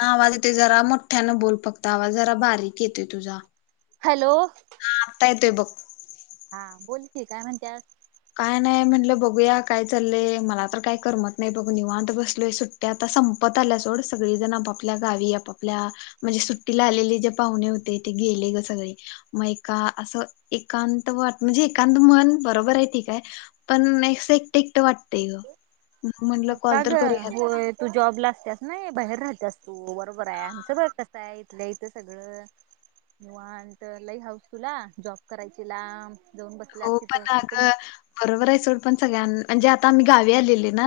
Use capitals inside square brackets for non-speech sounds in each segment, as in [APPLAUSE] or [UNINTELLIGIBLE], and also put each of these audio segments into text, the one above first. हा वाजे तेज. जरा मोठ्यानं बोल फक्त आवा जरा बारीक येतोय तुझा. हॅलो! हो! हा बोलकी काय म्हणत्या. काय नाही म्हनंलं बघूया काय चालंय, मला तर काय करमत नाही बघू निवांत बसलोय सुट्ट्या आता संपत आल्या सोड सगळीजण आपापल्या गावी आपापल्या म्हणजे सुट्टीला आलेले जे पाहुणे होते ते गेले ग, सगळे मग एका असं एकांत वाट म्हणजे एकांत मन बरोबर आहे ती. पण नेस एकट, एकटं वाटतय ग. म्हणलं कॉल का ग तर करूया होय तू जॉब ला असते अस. नाही बाहेर राहत्यास तू बरोबर आहे, आमचं बर असत्यय इथल्या इथ सगळ निवांत, लई हाऊस तुला जॉब करायची लाब. हो पण अगं बरोबर आहे सोड पण सगळ्यां म्हणजे आता आम्ही गावी आलेली ना.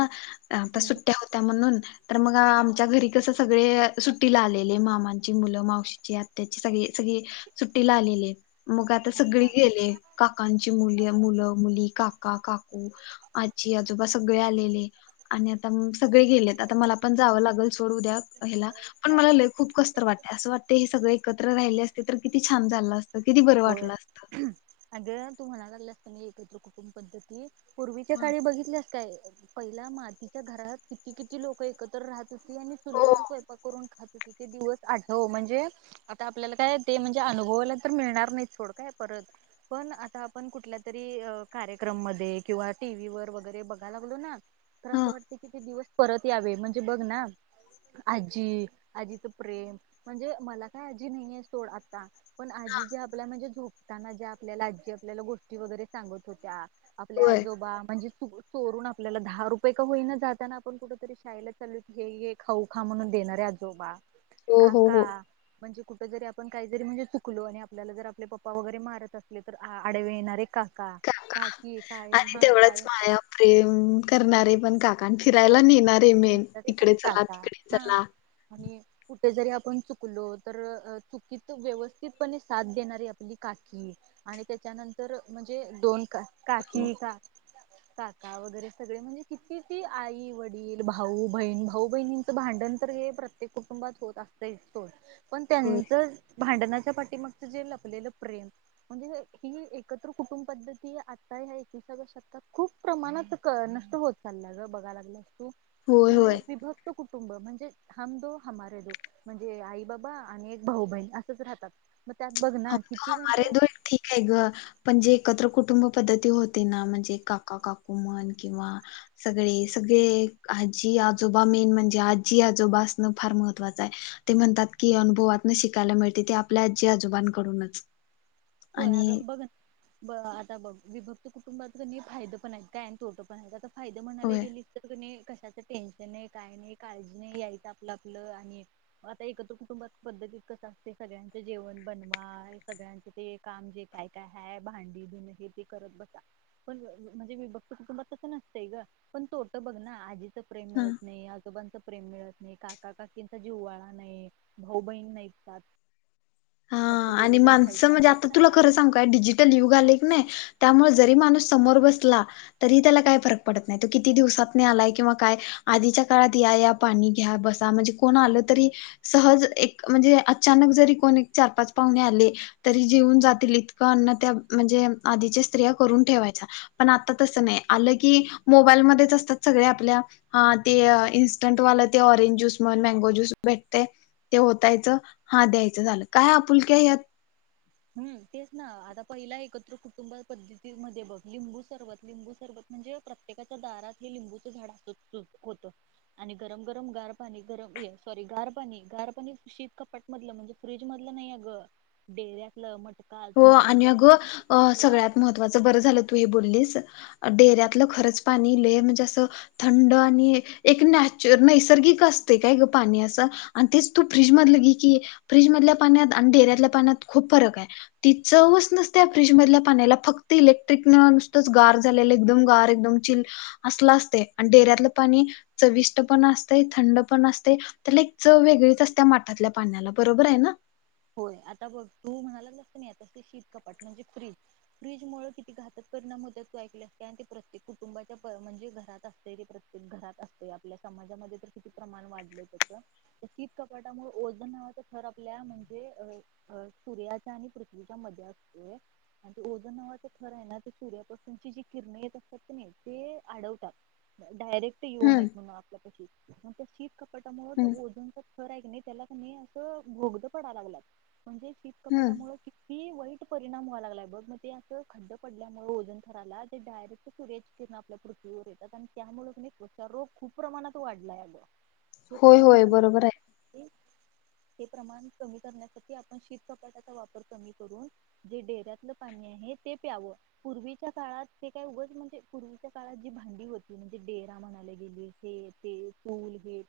त्या आमता कुटुंब सुट्ट्या होत्या म्हणून. मग आमच्या घरी कस सगळे अ सुट्टीला आलेले, मामांची मुलं मावशीची, आत्याची, सगळे, सगळी सुट्टीला आलेली. मग आता सगळे गेले का? त्यांचे मुल्या, मूल, मुली काका, काकू, आजी, आजोबा सगळे आलेले आणि आता सगळे गेले आता मला पण जाव लागेल सोड उद्या ह्याला पण मला लय खूप कस्तर वाटत असं वाटत हे सगळे एकत्र राहिले असते तर किती छान झालं अस किती बरं वाटलं असत. म्हणाय लागलं असताना एकत्र कुंटुब पद्धतीत. पूर्वीच्या हा काळी बघितलस काय. पहिला मातीच्या घरात किती, किती, लोक एकत्र राहत. ती आणि हो चुलीवर स्वयपाक करून खात. ते दिवस आठव म्हणजे आता आपल्याला काय ते म्हणजे अनुभवायाला तर मिळणार नाही थोडय परत पण आता आपण, कुठल्या तरी कार्यक्रम मधे किंवा टीव्ही वर वगैरे बघायला बोलुना. तर हा असं वाटत कि ते दिवस. परत यावे म्हणजे बघ ना आजी, आजीच प्रेम, म्हणजे मला काय आजी नाही, आहे सोड आता. पण आजी ज्या झोपताना ज्या आपल्याला, आजी आपल्याला गोष्टी वगैरे सांगत होत्या. आपले होय. आजोबा म्हणजे. चोरून आपल्याला दहा रुपये का होईना, जाताना आपण कुठ तरी शाळेला चलो की ऐ ऐ खाऊ खा म्हणून देणारे आजोबा. हो, हो, काका हो. म्हणजे कु जरी आपण काही जरी म्हजे चुकलो आणि आप आपल्याला जर आपले पप्पा वगैरे, मारत असले तर आडवे येणारे का काका आणि तेवढंच माया, प्रेम करणारे पण का फिरायला नेणार. मेन तरी इकडे पण चला, काटा तिकडे हा चला. आणि कुठे जरी आपण चुकलो तर चुकीत व्यवस्थितपणे साथ देणारी आपली काकी आणि त्याच्यानंतर म्हणजे दोन का हो. काकी का काका वगैरे सगळे म्हणजे किती ती आई वडील भाऊ-बहीण भाऊ बहिणीचं भांडण तर हे प्रत्येक कुटुंबात होत असतयच सोड पण होय, त्यांचं भांडणाच्या पाठीमागच जे लपलेलं प्रेम म्हणजे ही एकत्र कुटुंब पद्धती आता ह्या एकविसाव्या शतकात खूप प्रमाणात नष्ट होत चालल्या ग बघायला लागल्यास तु होय, म्हणजे होय. विभक्त कुटुंब म्हणजे हम दो हमारे दो म्हणजे आई बाबा आणि एक भाऊ बहिण असंच राहतात मग त्यात बघ हम ना तो किती हमारे म्हणजे दो एक ठीक आहे ग पणजे एकत्र कुटुंब पद्धती होती ना म्हणजे काका काकू म्हण किंवा सगळे सगळे आजी आजोबा मेन म्हणजे आजी आजोबा फार महत्वाचं आहे ते म्हणतात की अनुभवात शिकायला मिळते ते आपल्या आजी आजोबा न क कडूनच होय अग बघ ना ब आता बघ विभक्त कुटुंबात कधी फायद पण आहेत. काय अन तोटं पण आहेत. आता फायदा म्हणायला होय. गेली तर कणी कशाचं टेन्शन नाही काय नाही काळजी नाही यायचं आपलं आपलं आणि आता एकत्र कुटुंबात पद्धतीत कस असते सगळ्यांचं जेवण बनवा सगळ्यांचं ते काम जे काय काय हाय भांडी धुन हे ते करत बसा पण म्हणजे विभक्त कुटुंबात तसं नसतंय ग पण तोटं बघ ना आजी प्रेम हा. मिळत नाही आजोबांच प्रेम मिळत नाही. काका काकींचा जीव्हाळा नाही. भाऊ बहीण नाहीत. हा फक्त दोघ आणि जण माणसं राहायचं म्हजे आ तुला खरं सांगु काय डिजिटल युग आलंय कणी त्यामुळे जरी माणूस समोर बसला तरी त्याला काय फरक पडत नाही तो किती दिवसातन आलाय किंवा काय आधीच्या काळात या या पाणी घ्या बसा म्हणजे कोण आलं तरी सहज एक म्हणजे अचानक जरी कोणी चार पाच पाहुणे आले तरी जेवून जातील इतकं अन्न त्या म्हणजे आधीचे स्त्रिया करून ठेवायच्या पण आता तस नाही आल की मोबाईल मध्येच असतात सगळे आपल्या हा ते इन्स्टंट वाल ते ऑरेंज ज्यूस म्हण मँगो ज्यूस भेटते ते ओतायच हा द्यायच झाल. काय आपुलकी आहे यात. हम्म तेच ना आता पहिला एकत्र कुटुंब पद्धतीमध्ये बघ लिंबू सरबत लिंबू सरबत म्हणजे प्रत्येकाच्या दारात हे लिंबूचं झाड असत होत आणि गरम गरम गार पाणी गरम सॉरी गार पाणी गार पाणी शीत कपाट मधल म्हणजे फ्रीज मधल नाही अग डेर्या ल मट हो आणि अग सगळ्यात महत्वाच बर झाल तू हे बोललीस डेऱ्यातलं खरंच पाणी लई म्हणजे अस थंड आणि एक नॅचर नैसर्गिक असते काय ग पाणी असं आणि तेच तू फ्रीजमधलं घ की फ्रीजमधल्या पाण्यात आणि डेऱ्यातल्या पाण्यात खूप फरक आहे. ती चवच नसते फ्रीज मधल्या पाण्याला फक्त इलेक्ट्रिक नुसतंच गार झालेलं एकदम गार एकदम चिल असला असते. आणि डेऱ्यातलं पाणी चविष्ट पण असते थंड पण असते. त्याला एक चव वेगळीच असते माठातल्या पाण्याला बरोबर आहे ना. होय आता बघ तू म्हणाला लागलास की नाही आता ते शीत कपाट म्हणजे फ्रीज फ्रीज मुळ किती घातक परिणाम होत तू ऐकले असते ते प्रत्येक कुटुंबाच्या म्हणजे घरात असत ते प्रत्येक घरात असतय आपल्या समाजामध्ये तर किती प्रमाण वाढलं त्याच शीत कपाटामुळे ओझन नावाचं थर आपल्या अ अ सूर्याच्या आणि पृथ्वीच्या मध्ये असतोय आणि ओझोन नावाचा थर आहे ना ते सूर्यापासूनची जी किरण येत असतात कि नाही ते आडवतात. डायरेक्ट येऊ हम्म नयेत म्हणून आपल्यापशी आणि त्या शीत कप त्यामुळे तो हम्म ओझनचा थर आहे कणी त्याला की नाही अस बोगद पडायला लागल्यात म्हणजे हम्म शितकपटामुळे की हि वाईट परिणाम व्हायला लागलाय बघ मग ते असं खड्डं पडल्यामुळे ओजन थराला ते डायरेक्ट सूर्याची किरण आपल्या पृथ्वीवर येतात आणि त्यामुळ कि नाही त्वचा रोग खूप प्रमाणात वाढलाय अग हे होय प्रमाण होय कमी बरोबर आहे. ते प्रमाण करण्यासाठी आपण शीत कपाटाचा वापर कमी करून जे डेऱ्यातलं पाणी आहे ते प्यावं पूर्वीच्या काळात ते काय उग म्हणजे पूर्वीच्या काळात जी भांडी होती म्हणजे डेरा म्हणायला गेली हे ते पूल हे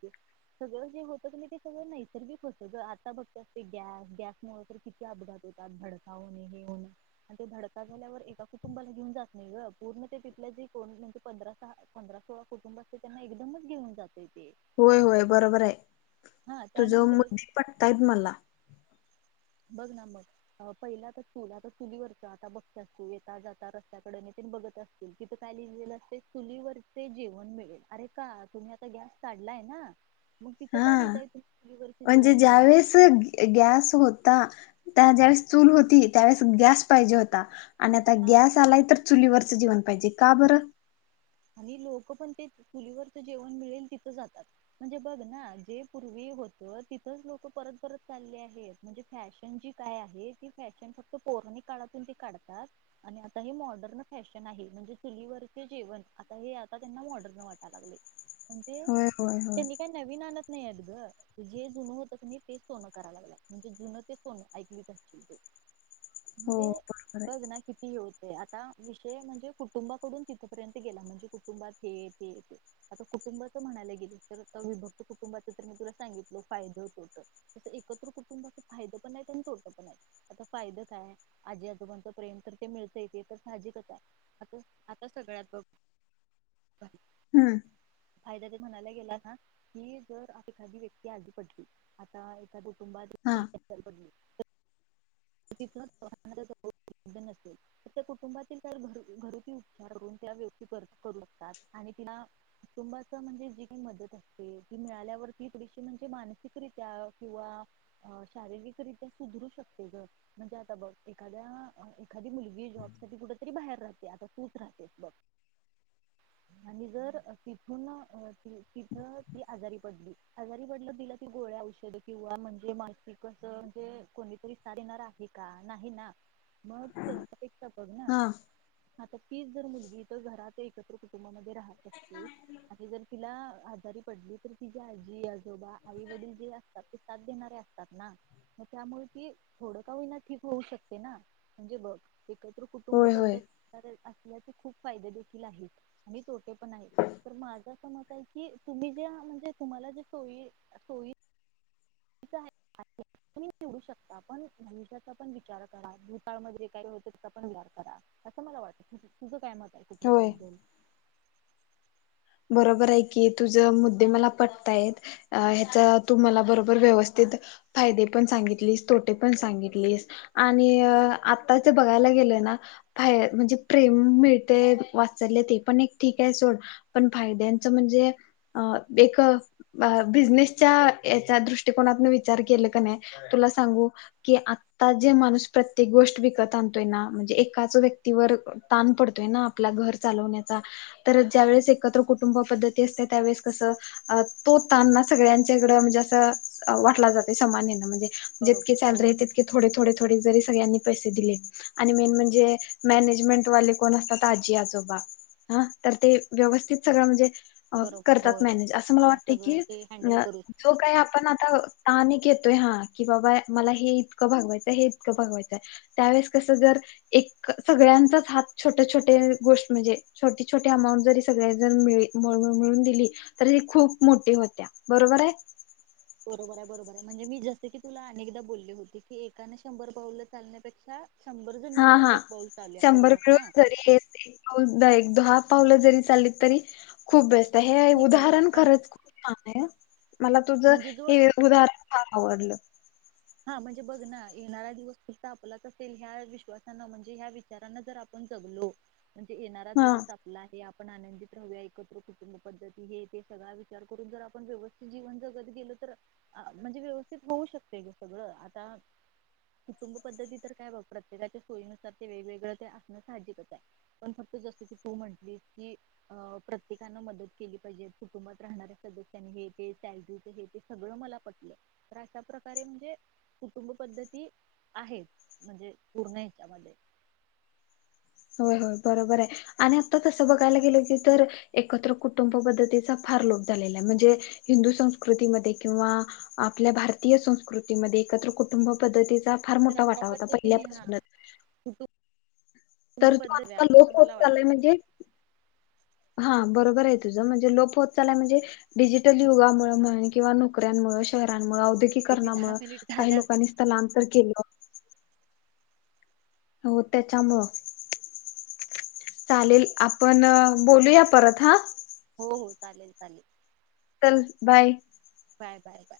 सगळं जे होत ते सगळं नैसर्गिक होत ग आता बघ गॅस गॅसमुळे तर किती अपघात होतात धडका होणे हे होणे आणि ते धडका झाल्यावर एका कुटुंबाला घेऊन जात नाही ग पूर्ण ते तिथल्या जे म्हणजे पंधरा सहा पंधरा सोळा कुटुंब असते त्यांना एकदमच घेऊन जात होय होय बरोबर आहे हा तुझ त्यानंतर मुद्द पटतायेत मला. बघ ना मग पहिला तर चूल आता चुलीवरच आता बघता तु येता जाता रस्त्याकडे येताना बघत असशील तीथ काय लिहिलेलं असतं चुलीवरचे जेवण मिळेल. अरे का तुम्ही आता गॅस काढलाय ना. मग तिथं हा काय लिहिताय तुम्ही चुलीवरचे म्हणजे जेवण मिळेल ज्यावेेळेस गॅस होत त्या ज्यावेळेस चूल होती त्यावेळेस गॅस पाहिजे होता. आणि आता हा गॅस आलाय तर चुलीवरचं जेवण पाहिजे का बरं आणि लोक पण ते चुलीवरच जेवण मिळेल तिथं जातात म्हणजे बघ ना जे पूर्वी होत तिथंच लोक परत परत चालले आहेत म्हणजे फॅशन जी काय आहे ती फॅशन फक्त पौराणीिक काळातून ते काढतात आणि आता हे मॉडर्न फॅशन आहे म्हणजे चुलीवरचे जेवण आता हे आता त्यांना मॉडरन वाटा लागलय. होय होय होय. नाही अगं जे जुनं होतच नाही ते सोनं कराय लागला म्हणजे जुनं ते सोन ऐकली पाहिज हो म्हणजे बरोबर आहे लगना किती होत ते आता विषय म्हणजे कुटुंबाकडून तिथपर्यंत म्हणजे कुटुंात हे आता कुटुंबाच म्हणायला गे तर विभक्त कुटुंबाच तर मी तुला सांगितल फायद तोट एकत्र कुटुंबा फाय पण नाही आणि तोटं पण आहे आता फायद काय आजी आजोबणच प्रेम तर ते मिळत येते तर साजिकच आहे आता सगळ्यात ह हम्म फायदा ते म्हणाला गेला ना की जर एखादी व्यक्ती आधी पडली आता ए तु हा पब् नसेल तर त्या कुटुंबातील घरती उपचारून त्या व्यक्ती करू शकतात आणि तिला कुटुंबाचा म्हणजे जी काही मदत असते ती मिळाल्यावरती थशी म्हणजे मानसिकरित्या किंवा शारीरिकरित्या सुधरू शकत म्हणजे आता बस एखाद्या एखादी मुलगी जॉब साठी कुठ तरी बाहेर राहते आता तूच राहते बस आणि जर तिथून तिथ ती आजारी पडली आजारी पडलं तिला ती गोळ्या औषध किंवा म्हणजे मानसिक म्हणजे कोणी सारणार आहे का नाही ना महचपेता बघ ना हा आता तीच जर मुलगी तर घरात एकत्र कुटुंबामध्ये राहत असते आ जर तिला आजारी पडली तर तिझ आजी आजोबा आई वडील जे असतात ते साथ देणारे असतात ना म त्यामुळे कि थोडं का होना ठीक होऊ शकते ना म्हणजे बघ कात कुटुंब होय होय पद्धत असल्याचे खूप फायदे देखील आहेत आणि तोटे पण आहेत तर माझ अस मत आहे की तुम्ही जे म्हणजे तुम्हाला जे सोयी सोयी तु निवडू शकता पण भनुष्याचा पण विचार करा भूताळमध्येध्येे काय होते त्याचा पण विचार करा असं मला वाटतं तुझ काय मत तर होय. कुटंबाबद्दल बरोबर आहे कि तुझ मुद्दे मला पटतायेत ह्याचा तू मला बरोबर व्यवस्थित फायदे पण सांगितलीस तोटे पण सांगितलीस आणि आता ते बघायला गेलं ना फाय म्हणजे प्रेम मिळते वाचलले ते पण एक ठीक आहे सोड पण फादच म्हणजे एक बिजनेसच्या याच्या दृष्टकोनातन विचार केला का नाही तुला सांगू की आता जे माणूस प्रत्येक गोष्ट विकत आणतोय ना म्हणजे एकाच व्यक्तीवर ताण पडतोय ना आपला घर चालवण्याचा तर ज्या वेळेस एकत्र कुटुंब पद्धती असते त्यावेळेस कसं तोताना सगळ्यांच्याकड म्हणजे असं वाटला जाते सामान म्हणजे जितके बरोबर होय ले तितक थोडे थोडे थोडे जरी ण म तिथर म्हणजे बरोबर करतात होय मॅनेज असं मला हा वाटत सगळं की ते हँडल करू जो शकतात काही हा आपण आता ताने घेतोय हा की बाबा मला हे इतकं बगवायचंय हे इतकं बगवायचंय त्यावेेळेस कसं जर एक सगळ्यांचाच हात छोट छोट गोष्ट म्हणजे छोटी छोटी अमाऊंट जरी स मिळून दिली तर खूप मोठी होत्या बरोबर आहे बरोबर आहे बरोबर आहे म्हणजे मी जसं की तुला अनेकदा बोलली होती की एकानें शंभर पाऊलं चालण्यापेक्षा शंभर जण हा मिळून हा एक पाऊल चालूया शंभर बरोबर मिळून ना जरी [UNINTELLIGIBLE] एक दहा पावलं जरी चाललीत तरी खूप बेस्ट हे ठीक आहे ग उदाहरण हा खरच खूप छान आहे मला तुझ म्हणजे जो हे उदाहरण फार आवडलं. हा म्हणजे बघ ना येणारा दिवस फुत आपलाच असेल ह्या विश्वासान म्हणजे ह्या विचारांना जर आपण जगलो म्हणजे येणारा हा दिवस आपला आहे आपण आनंदित राहूया एकत्र कुटुंब पद्धती हे ते सगळा विचार करून जर आपण व्यवस्थित जीवन जगत गेलो तर म्हणजे व्यवस्थित होऊ शकते ग सगळ आता कुटुंब पद्धती तर काय ब प्रत्येकाच्या सोयीनुसार ते वेगवेगळं ते असणं साहजिकच आहे पण फक्त जसं की तू म्हटली की अ प्रत्येकानना मदत केली पाहिजे कुटुंबात राहणाऱ्या सदस्यांनी हे ते सॅलरीच हे ते सगळं मला पटलं तर अशा प्रकारे म्हणजे कुटुंब पद्धती आहेत म्हणजे पूर्ण हच्यामध्ये होय होय बरोबर आहे आणि आता तसं बघायला गेलं की तर एकत्र कुटुंब पद्धतीचा फार लोप झालेला म्हणजे हिंदू संस्कृतीमध्ये किंवा आपल्या भारतीय संस्कृतीमध्ये एकत्र कुटुंब पद्धती चा फार तर मोठा अशा वाटा होता पद्धतीने हा पहिल्यापासूनच कुटुंब तर तू आता लोप पद्धत होत मला वाटत चालल म्हणजे हा बरोबर आहे तुझं म्हणजे लोप होत चालेल आहे म्हणजे डिजिटल युगामुळे म्हणजे किंवा नोकऱ्या मुळे शहरमुळे इथे दहा मुळे मिनिट काही झाल्यात लोकांनी स्थलांतर केलं हो त्याच्यामुळ चालेल आपण बोलूया परत हा हो हो चालेल चालेल चल बाय. Bye bye bye.